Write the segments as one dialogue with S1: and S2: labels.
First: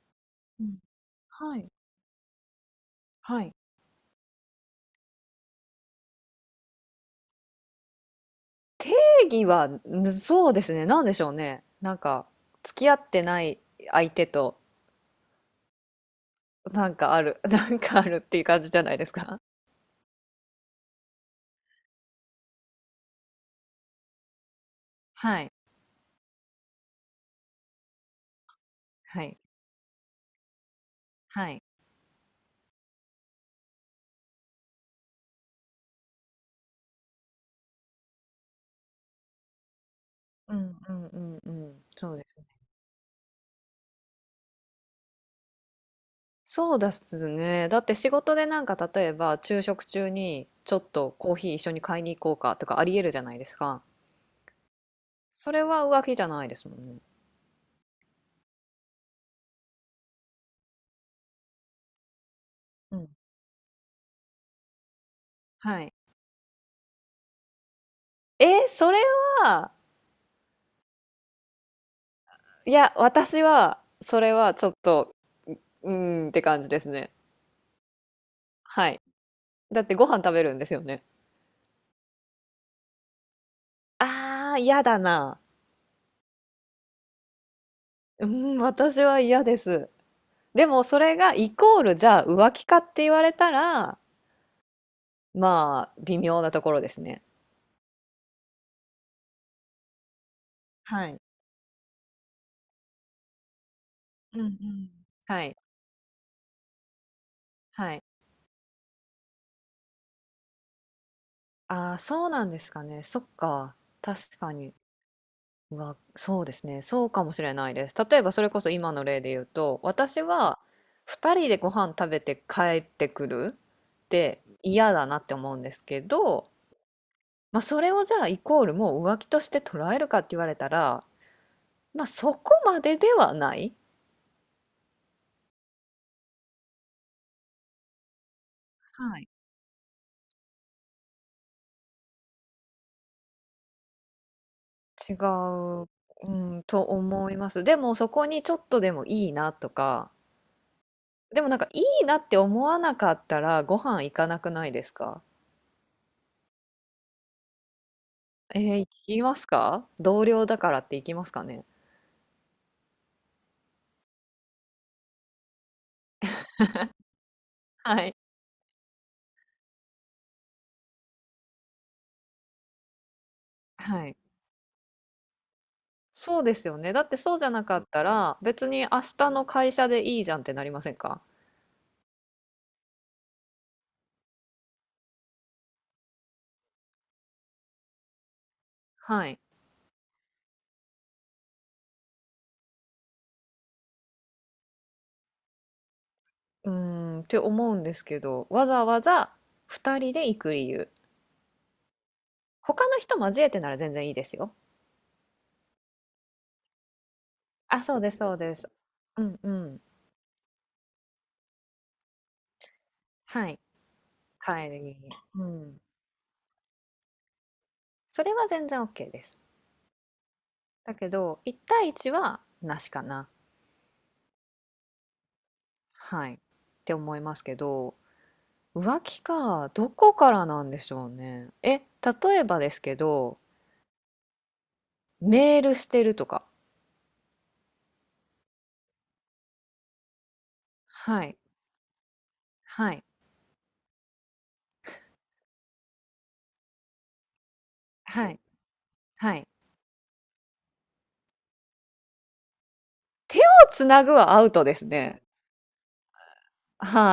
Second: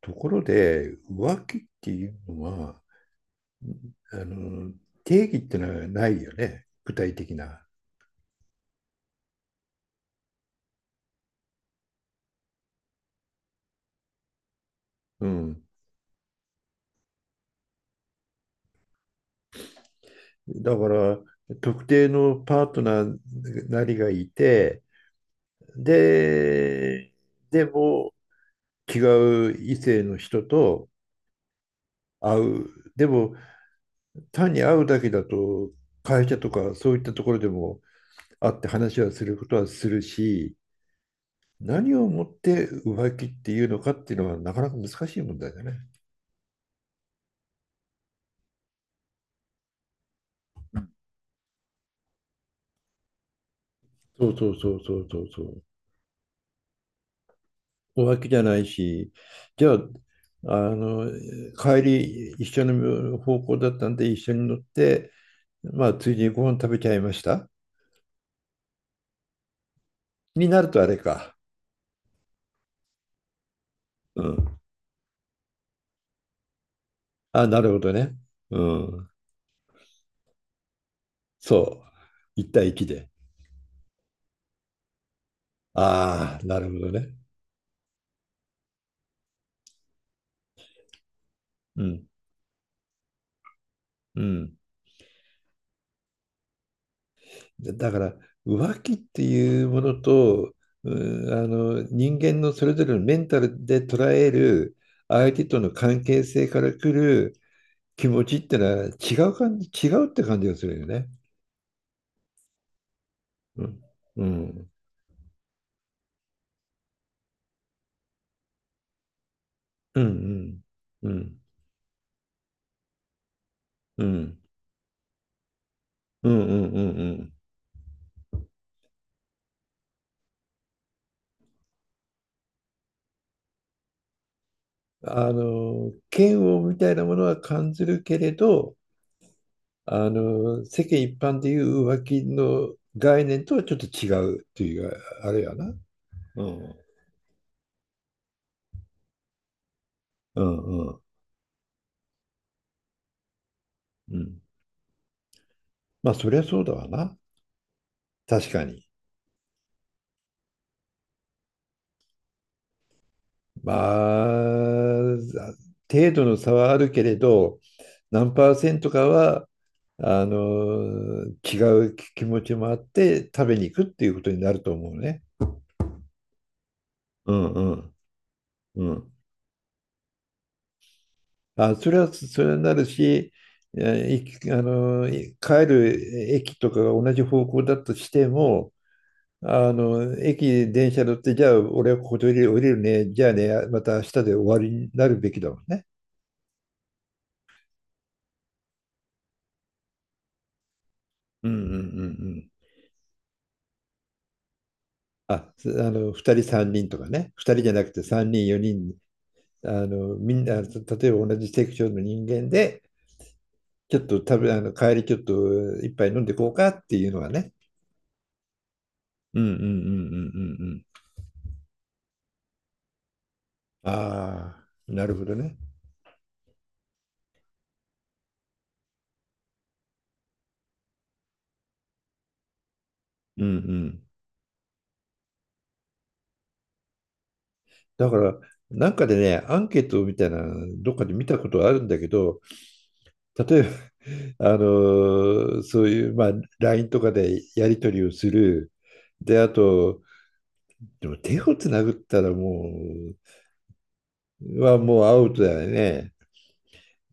S1: ところ
S2: うん。
S1: で、浮気
S2: は
S1: っ
S2: い。
S1: ていうのは、
S2: はい。
S1: あの、定義ってのはないよね、具体的な。
S2: 定義は、そうですね。なんでしょうね。なんか、付き合ってない相手と、
S1: うん。
S2: なんかある、なんかあるっていう感じじゃないですか。
S1: だから、特定のパートナーなりがいて、
S2: はい。
S1: で、でも違
S2: はい。
S1: う異性の人と
S2: はい。
S1: 会う。でも、単に会うだけだと、会社とかそういったところでも会って話はすることはする
S2: う
S1: し、
S2: んうんうんうん。
S1: 何を
S2: そう
S1: も
S2: で
S1: っ
S2: すね。
S1: て浮気っていうのかっていうのはなかなか難しい問題だね。
S2: そうですね。だって仕事でなんか例えば昼食中にちょっとコーヒー一緒に買いに行こうかとかありえるじゃないですか。
S1: そうそうそうそうそうそ
S2: そ
S1: う。
S2: れは浮気じゃないですもんね。
S1: 浮気じゃないし、じゃあ、あの、帰り一緒
S2: うん。
S1: の方向だったんで一緒に乗って、
S2: は
S1: ま
S2: い。
S1: あ、ついでにご飯食べちゃいました。
S2: えそれは、
S1: になるとあれか。
S2: いや、私は、そ
S1: う
S2: れは
S1: ん。
S2: ちょっとうーんって感じですね。
S1: あ、なるほどね。う
S2: はい。
S1: ん。
S2: だってご飯食べるんですよね。
S1: そう。一対一で。
S2: ああ、嫌だな。
S1: ああ、なるほどね。
S2: うん、私は嫌です。でもそれがイコ
S1: う
S2: ール、
S1: ん。
S2: じゃあ浮気かって言われたら、
S1: うん。
S2: まあ、微妙なところですね。
S1: だから、浮気っていうものと、
S2: はい。
S1: 人間のそれぞれのメンタルで捉え
S2: うんう
S1: る
S2: ん。
S1: 相手
S2: はい、
S1: との関係性から来る
S2: はい。
S1: 気持ちってのは違う感じ、違うって感じがするよね。
S2: ああ、そうなんですかね。そっ
S1: う
S2: か、
S1: ん。う
S2: 確か
S1: ん。
S2: に。うわ、そうですね。そうかもしれないです。例えばそれこそ今の例で言うと、
S1: う
S2: 私は
S1: ん。う
S2: 2
S1: ん。
S2: 人でご飯食べて帰ってくる
S1: うん。う
S2: っ
S1: ん。
S2: て嫌だなって思うんですけ
S1: うん。うん。
S2: ど、まあ、それをじゃあイコールもう浮気として捉えるかって言われたら、まあ、そこまでではない。
S1: 嫌悪みたいなものは感じるけれど、
S2: はい。
S1: 世間一般でいう浮気の概念とはちょっと違うっていう
S2: 違
S1: あれやな。
S2: う、う
S1: う
S2: ん、
S1: ん。
S2: と思います。でもそこにちょっとでもいいなとか、
S1: うん。うん。
S2: でもなんかいいなって思わなかったらご飯行
S1: う
S2: か
S1: ん。
S2: なくないですか。
S1: まあ、そりゃそうだわな。確
S2: え
S1: か
S2: え、
S1: に。
S2: 行きますか？同僚だからって行きますかね？
S1: まあ、程度の差はあるけれど、
S2: はい。
S1: 何パーセントかは違う気持ちもあって食べに行くって
S2: は
S1: いう
S2: い。
S1: ことになると思うね。
S2: そうですよね。だって
S1: う
S2: そうじゃ
S1: ん
S2: な
S1: う
S2: かっ
S1: ん
S2: たら、別に明
S1: うん。
S2: 日の会社でいいじゃんってなりませんか？
S1: あ、それはそれになるし、えいあの、い帰る駅とかが同じ方向だとしても、
S2: はい。
S1: 駅、電車乗って、じゃあ俺はここで降りるね、じゃあね、また明日で終わりになるべきだもんね。
S2: うーん、って思うんですけど、わざわざ2人で行く理由。
S1: うんうんうんうん。
S2: 他の人交えてなら全然いいですよ。
S1: 2人3人とかね、2人じゃ
S2: あ、
S1: なく
S2: そう
S1: て
S2: です
S1: 3
S2: そう
S1: 人
S2: です。
S1: 4人、
S2: うんうん。
S1: みんな、例えば同じセクションの人間で、
S2: はい。
S1: ちょっと食べ、
S2: 帰り
S1: 帰り
S2: に。
S1: ちょっ
S2: う
S1: と
S2: ん。
S1: 一杯飲んでこうかっていうのがね。
S2: それは全然オッケーです。
S1: うんうんうんうんうんうん、
S2: だけど、1対1はなしかな。
S1: ああ、なるほどね。
S2: はい。って思いますけど。浮気か。どこからなんでしょうね。え、例えばですけど、
S1: うんうん。
S2: メールしてるとか。
S1: だから、なんかでね、アンケートみたいな、どっかで
S2: は
S1: 見
S2: い。
S1: たことあるんだけど、
S2: はい。
S1: 例えば、そういう、まあ、LINE とかでやり取りをす
S2: はい。
S1: る。
S2: は
S1: で、
S2: い。
S1: あと、でも手をつなぐったらも
S2: 手をつなぐはアウ
S1: う、
S2: トで
S1: は
S2: す
S1: もうア
S2: ね。
S1: ウトだよね。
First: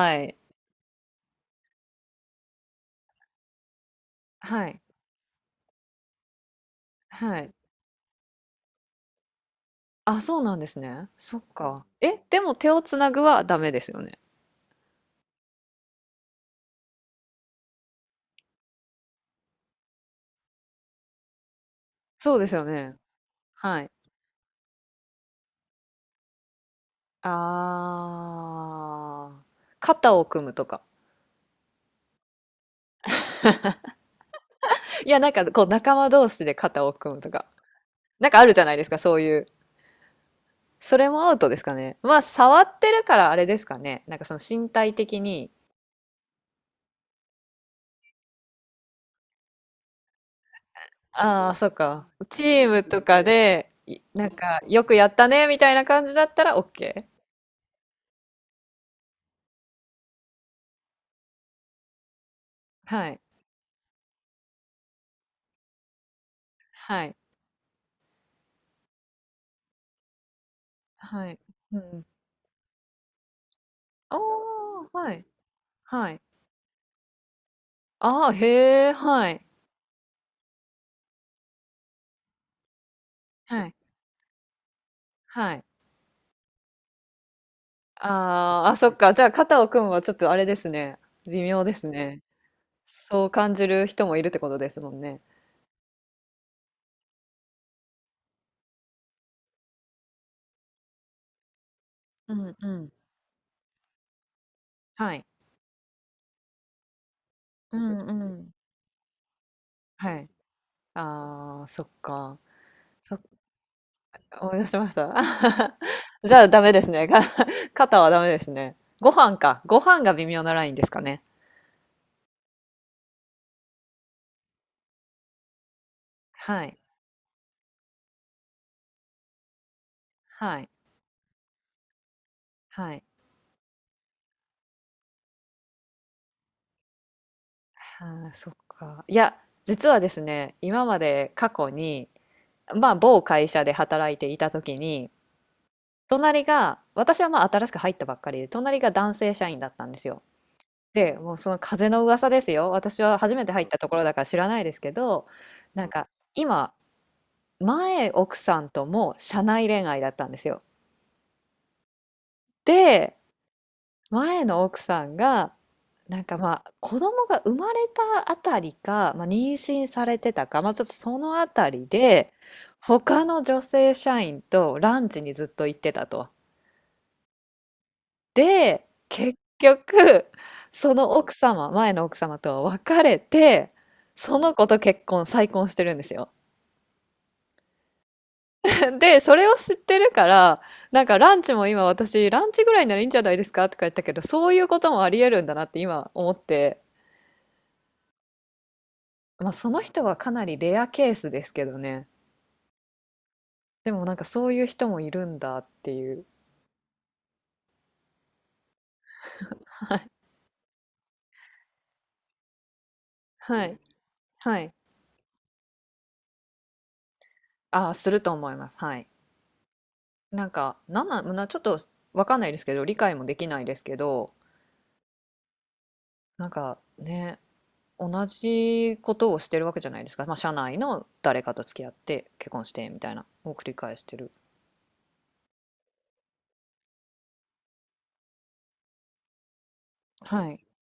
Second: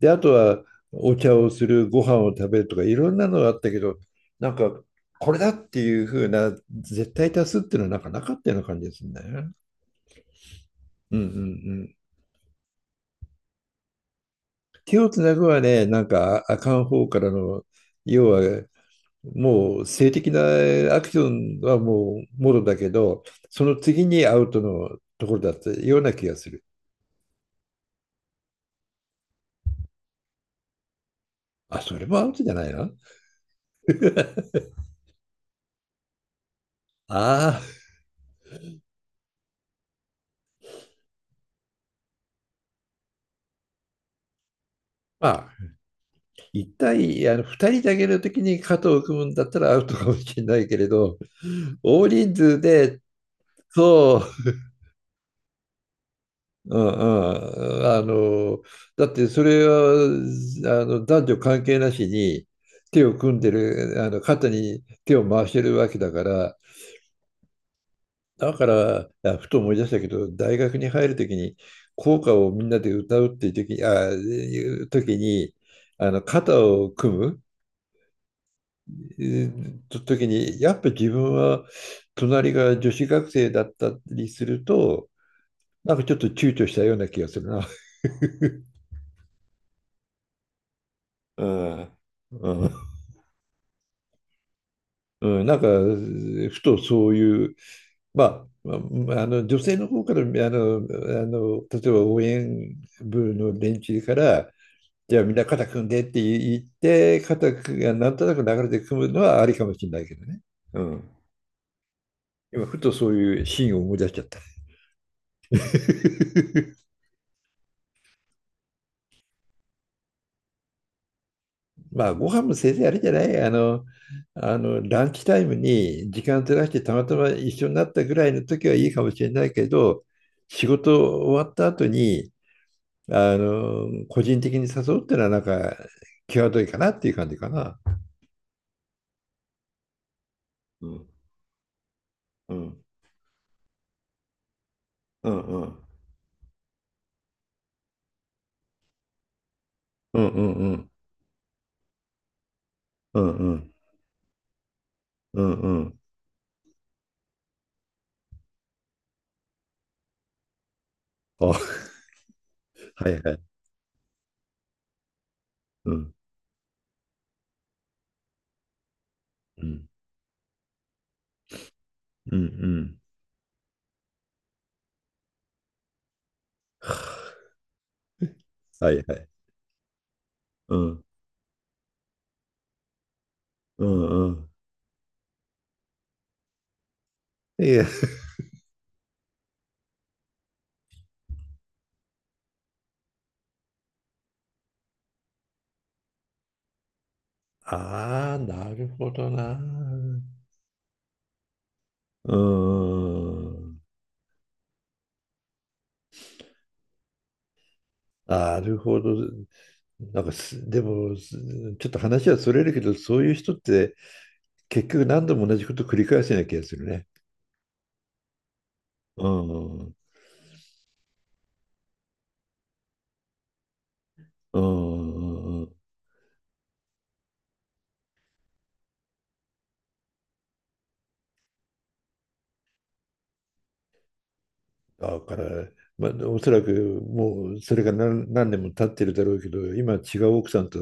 S1: で、あと
S2: い。
S1: はお茶をする、ご飯を食べるとか、いろんなのがあったけど、なん
S2: はい。
S1: か、これだっていう風な、絶対
S2: は
S1: 多
S2: い。
S1: 数っていうのはなんかなかったような感じですね。うん
S2: あ、そうなんですね。
S1: うんう
S2: そっか。
S1: ん。
S2: え、でも手をつなぐはダメですよね。
S1: 手をつなぐはね、なんか、ああかん方からの、要は、もう性的なアクションはも
S2: そう
S1: う
S2: で
S1: も
S2: す
S1: ろ
S2: よ
S1: だけ
S2: ね。
S1: ど、その
S2: はい。
S1: 次にアウトのところだったような気がする。
S2: ああ。肩を組むとか。
S1: あ、それもアウトじゃないな。
S2: いや、なんかこう仲間同士で肩を組むとか。
S1: ああ、
S2: なんかあるじゃないですか、そういう。それもアウトですかね。まあ、触ってるからあれですかね。なんかその身体的
S1: ま
S2: に、
S1: あ、二人だけの時に肩を組むんだったらアウトかもしれないけれど、
S2: ああ、そっ
S1: 大
S2: か。
S1: 人
S2: チ
S1: 数
S2: ーム
S1: で、
S2: とかで、
S1: そ
S2: なんか、よくやったね、みたいな感じだったら
S1: う、
S2: OK。
S1: だってそれは、男女関係なしに手
S2: は
S1: を
S2: い。
S1: 組んでる、肩に手を回してるわけだから、
S2: はい。
S1: だから、あふと思い出したけど、大学に入る
S2: は
S1: 時
S2: い。
S1: に、
S2: うん。
S1: 校歌をみんなで歌うっていう時に、
S2: おー、は
S1: 時
S2: い。
S1: に、
S2: はい。
S1: 肩を組む、
S2: ああ、へえ、はい。
S1: 時に、やっぱ自分は隣が女子学生だ
S2: は
S1: っ
S2: い。
S1: たりすると、
S2: はい。
S1: なんかちょっと躊躇したような気がするな。
S2: あーあ、そっか。じゃあ、肩を組むはちょっとあれですね。微
S1: う
S2: 妙です
S1: ん。
S2: ね。
S1: うん
S2: そう感じる人もいるってことですもんね。
S1: うん、なんか、ふとそういう、ままあ、女性の方から例えば応
S2: うんう
S1: 援
S2: ん。
S1: 部の連中から
S2: は
S1: じゃあ
S2: い。
S1: みんな肩組んでって言って肩
S2: う
S1: が
S2: ん
S1: なん
S2: う
S1: となく
S2: ん。
S1: 流れて組むのはありかもしれないけ
S2: は
S1: ど
S2: い。
S1: ね。うん。
S2: ああ、そっか。
S1: 今ふとそう
S2: そ
S1: いうシーンを思い出しちゃった。
S2: 思い出しました。じゃあダメで すね。肩はダメですね。ご飯か。ご飯が微妙なラインですかね。
S1: まあ、ご飯もせいぜいあれじゃない、ランチタイムに時間ず
S2: は
S1: らし
S2: い。
S1: てたまたま一緒になったぐらいの時はいいかもしれないけど、
S2: は
S1: 仕
S2: い。
S1: 事終わった後に、
S2: はい。
S1: 個人的に誘うってのはなんか、際どいかなっていう感じかな。
S2: ああ、そっか。いや、実はですね、今
S1: う
S2: ま
S1: ん
S2: で過去に、
S1: うん
S2: まあ、某会社で働いていた時に、
S1: うんうん
S2: 隣が、私はまあ新しく入ったばっかりで、隣が男性社員だったんです
S1: う
S2: よ。
S1: んうんうん
S2: で、もうその風の噂ですよ。私は
S1: うん
S2: 初めて
S1: う
S2: 入っ
S1: ん
S2: たところだから知らないですけど、
S1: うんう
S2: なん
S1: ん、
S2: か、今、前奥さんとも社内恋愛だったんですよ。
S1: あ、はい
S2: で、
S1: はい。
S2: 前の奥さんが、
S1: うん
S2: なんかまあ子供が生まれたあたりか、まあ、妊
S1: う
S2: 娠
S1: ん
S2: されてたか、まあ、ちょっとそのあたりで
S1: うんうん、
S2: 他の女性社員とランチにずっと行ってたと。で
S1: はいはい。
S2: 結局
S1: う
S2: そ
S1: ん
S2: の奥様前の奥様とは別れて
S1: うんう
S2: そ
S1: ん。
S2: の子と結婚再婚してるんですよ。
S1: いや、
S2: で、それを知ってるから、なんかランチも今私、ランチぐらいならいいんじゃないですかとか言ったけど、そういうこともありえるんだなって今思って、
S1: ああ、なるほど
S2: まあ
S1: な。
S2: その人はかなりレアケースですけどね。
S1: うーん。
S2: でもなんかそういう人もいるんだっていう。
S1: なるほど。なんかす、でも、ちょっと話はそれるけど、そういう人っ
S2: はい。
S1: て
S2: はい。
S1: 結局何度も同じこと繰り返すような気がするね。
S2: ああ、すると思います。はい。
S1: うん。うん
S2: なんか、なんなんなちょっとわかんないですけど、理解もできないですけど、
S1: うんうん。
S2: なんかね、同じことをしてるわけじゃないですか。まあ社内の誰かと付き合って結婚してみたいなを繰り返してる。
S1: だから、まあ、おそらくもうそれが何年も経ってるだろうけど、今は違う奥
S2: は
S1: さ
S2: い。
S1: んと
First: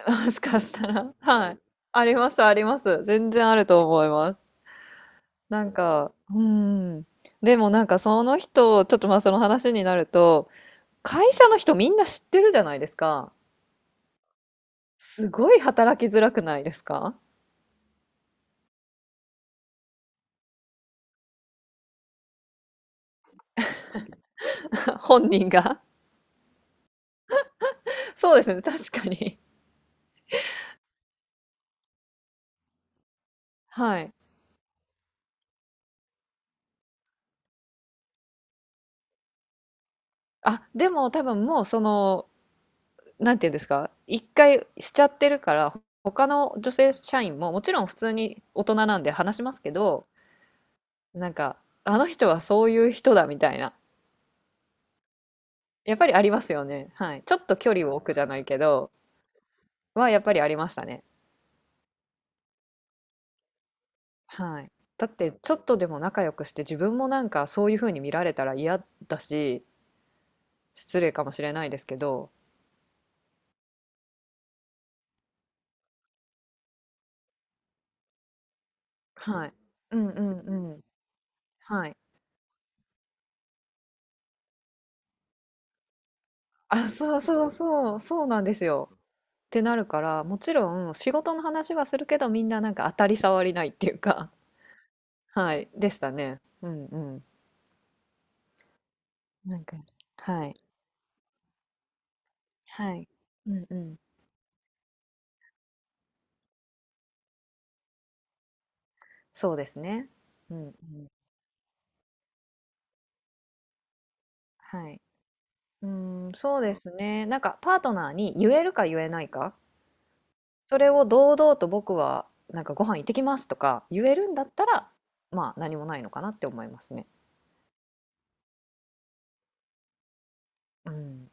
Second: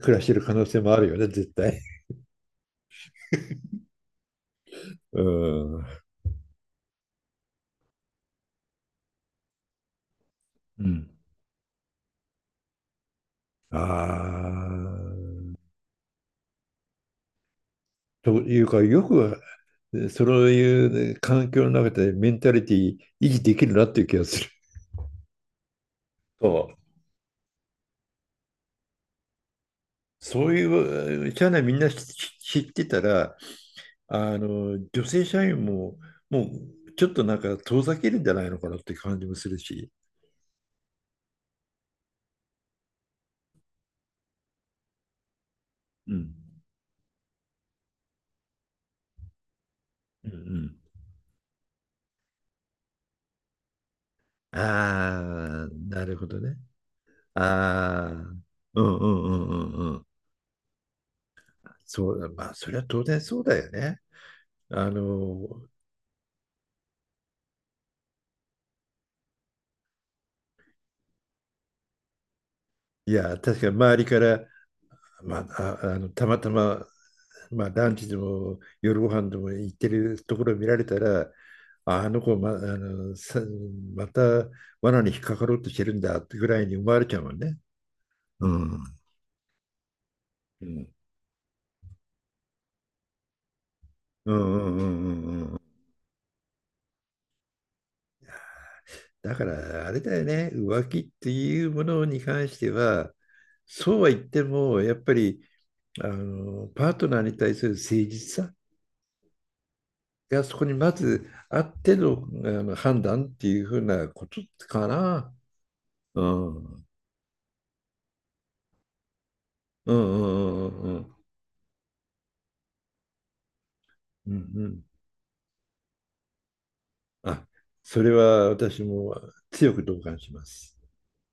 S1: 暮ら し
S2: も
S1: て
S2: し
S1: る可
S2: か
S1: 能
S2: し
S1: 性
S2: た
S1: もある
S2: ら、
S1: よね、
S2: は
S1: 絶
S2: い。
S1: 対。
S2: あります、あります。全然あると思います。
S1: う
S2: なん
S1: ん。
S2: か、うん。でもなんかその人、ちょっとまあその話になると、
S1: うん。
S2: 会社の人みんな知ってるじゃないですか。
S1: あ
S2: す
S1: あ。
S2: ごい働きづらくないですか。
S1: というか、よくそういうね環境の中でメンタリティ維持できるなっていう気がする。
S2: 本人が。
S1: そう、
S2: そうですね、確かに。
S1: そういう社内みんな知ってたら、
S2: はい。
S1: あの女性社員ももうちょっとなんか遠ざけるんじゃないのかなって感じもするし。
S2: あ、でも多分もうその、なんていうんですか、一回しちゃってるから、
S1: う
S2: 他
S1: ん
S2: の女性社員ももちろん普通に大人なんで話しますけど、
S1: うんう
S2: なんか、あの人はそういう人だみたいな。
S1: ん、ああ、
S2: やっ
S1: な
S2: ぱり
S1: る
S2: あ
S1: ほ
S2: り
S1: ど
S2: ます
S1: ね。
S2: よね。はい。ちょっと距離を置
S1: あ
S2: くじゃ
S1: あ、
S2: ないけ
S1: う
S2: ど、
S1: んうんうんうんうん。
S2: はやっぱりありましたね。
S1: そう、まあ、それは当然そうだよね。
S2: はい。
S1: あ
S2: だって、ちょっ
S1: の、
S2: とでも仲良くして自分もなんかそういう風に見られたら嫌だし、失礼かもしれないですけど、
S1: いや、確かに周りから、まあ、たまたまランチでも夜ご飯で
S2: は
S1: も
S2: い。
S1: 行って
S2: うんう
S1: るところを見
S2: んう
S1: ら
S2: ん。
S1: れたら、
S2: は
S1: あ
S2: い。
S1: あの子ま、あのさまた罠に引っかかろうとしてるんだってぐらいに
S2: あ、
S1: 思われち
S2: そ
S1: ゃ
S2: う
S1: うもん
S2: そう
S1: ね。
S2: そう、そうなん
S1: う
S2: です
S1: ん。
S2: よ。ってなるから、もち
S1: う
S2: ろん
S1: ん
S2: 仕事の話はするけど、みんななんか当たり障りないっていうか、
S1: うんうんうんうんうん、
S2: は
S1: うん
S2: い、でしたね。うんうん。
S1: だか
S2: なんか、
S1: らあれだよ
S2: は
S1: ね、
S2: い。
S1: 浮気っていうものに関して
S2: はい。
S1: は、
S2: うんうん。
S1: そうは言っても、やっぱりパートナーに対する誠実さ
S2: そうですね。
S1: が
S2: う
S1: そこ
S2: んう
S1: にま
S2: ん。
S1: ずあっての、判断っていうふうなことか
S2: はい。
S1: な。
S2: うー
S1: う
S2: ん、そうで
S1: ん。
S2: すね。なんかパートナーに言えるか言えないか、
S1: うんう
S2: そ
S1: んう
S2: れ
S1: んう
S2: を
S1: ん
S2: 堂々と僕はなんかご飯行ってきますとか言える
S1: うん
S2: ん
S1: う
S2: だっ
S1: ん
S2: た
S1: うん。
S2: ら、まあ何もないのかなって思いますね。
S1: あ、それは私も強く同感します。
S2: うん。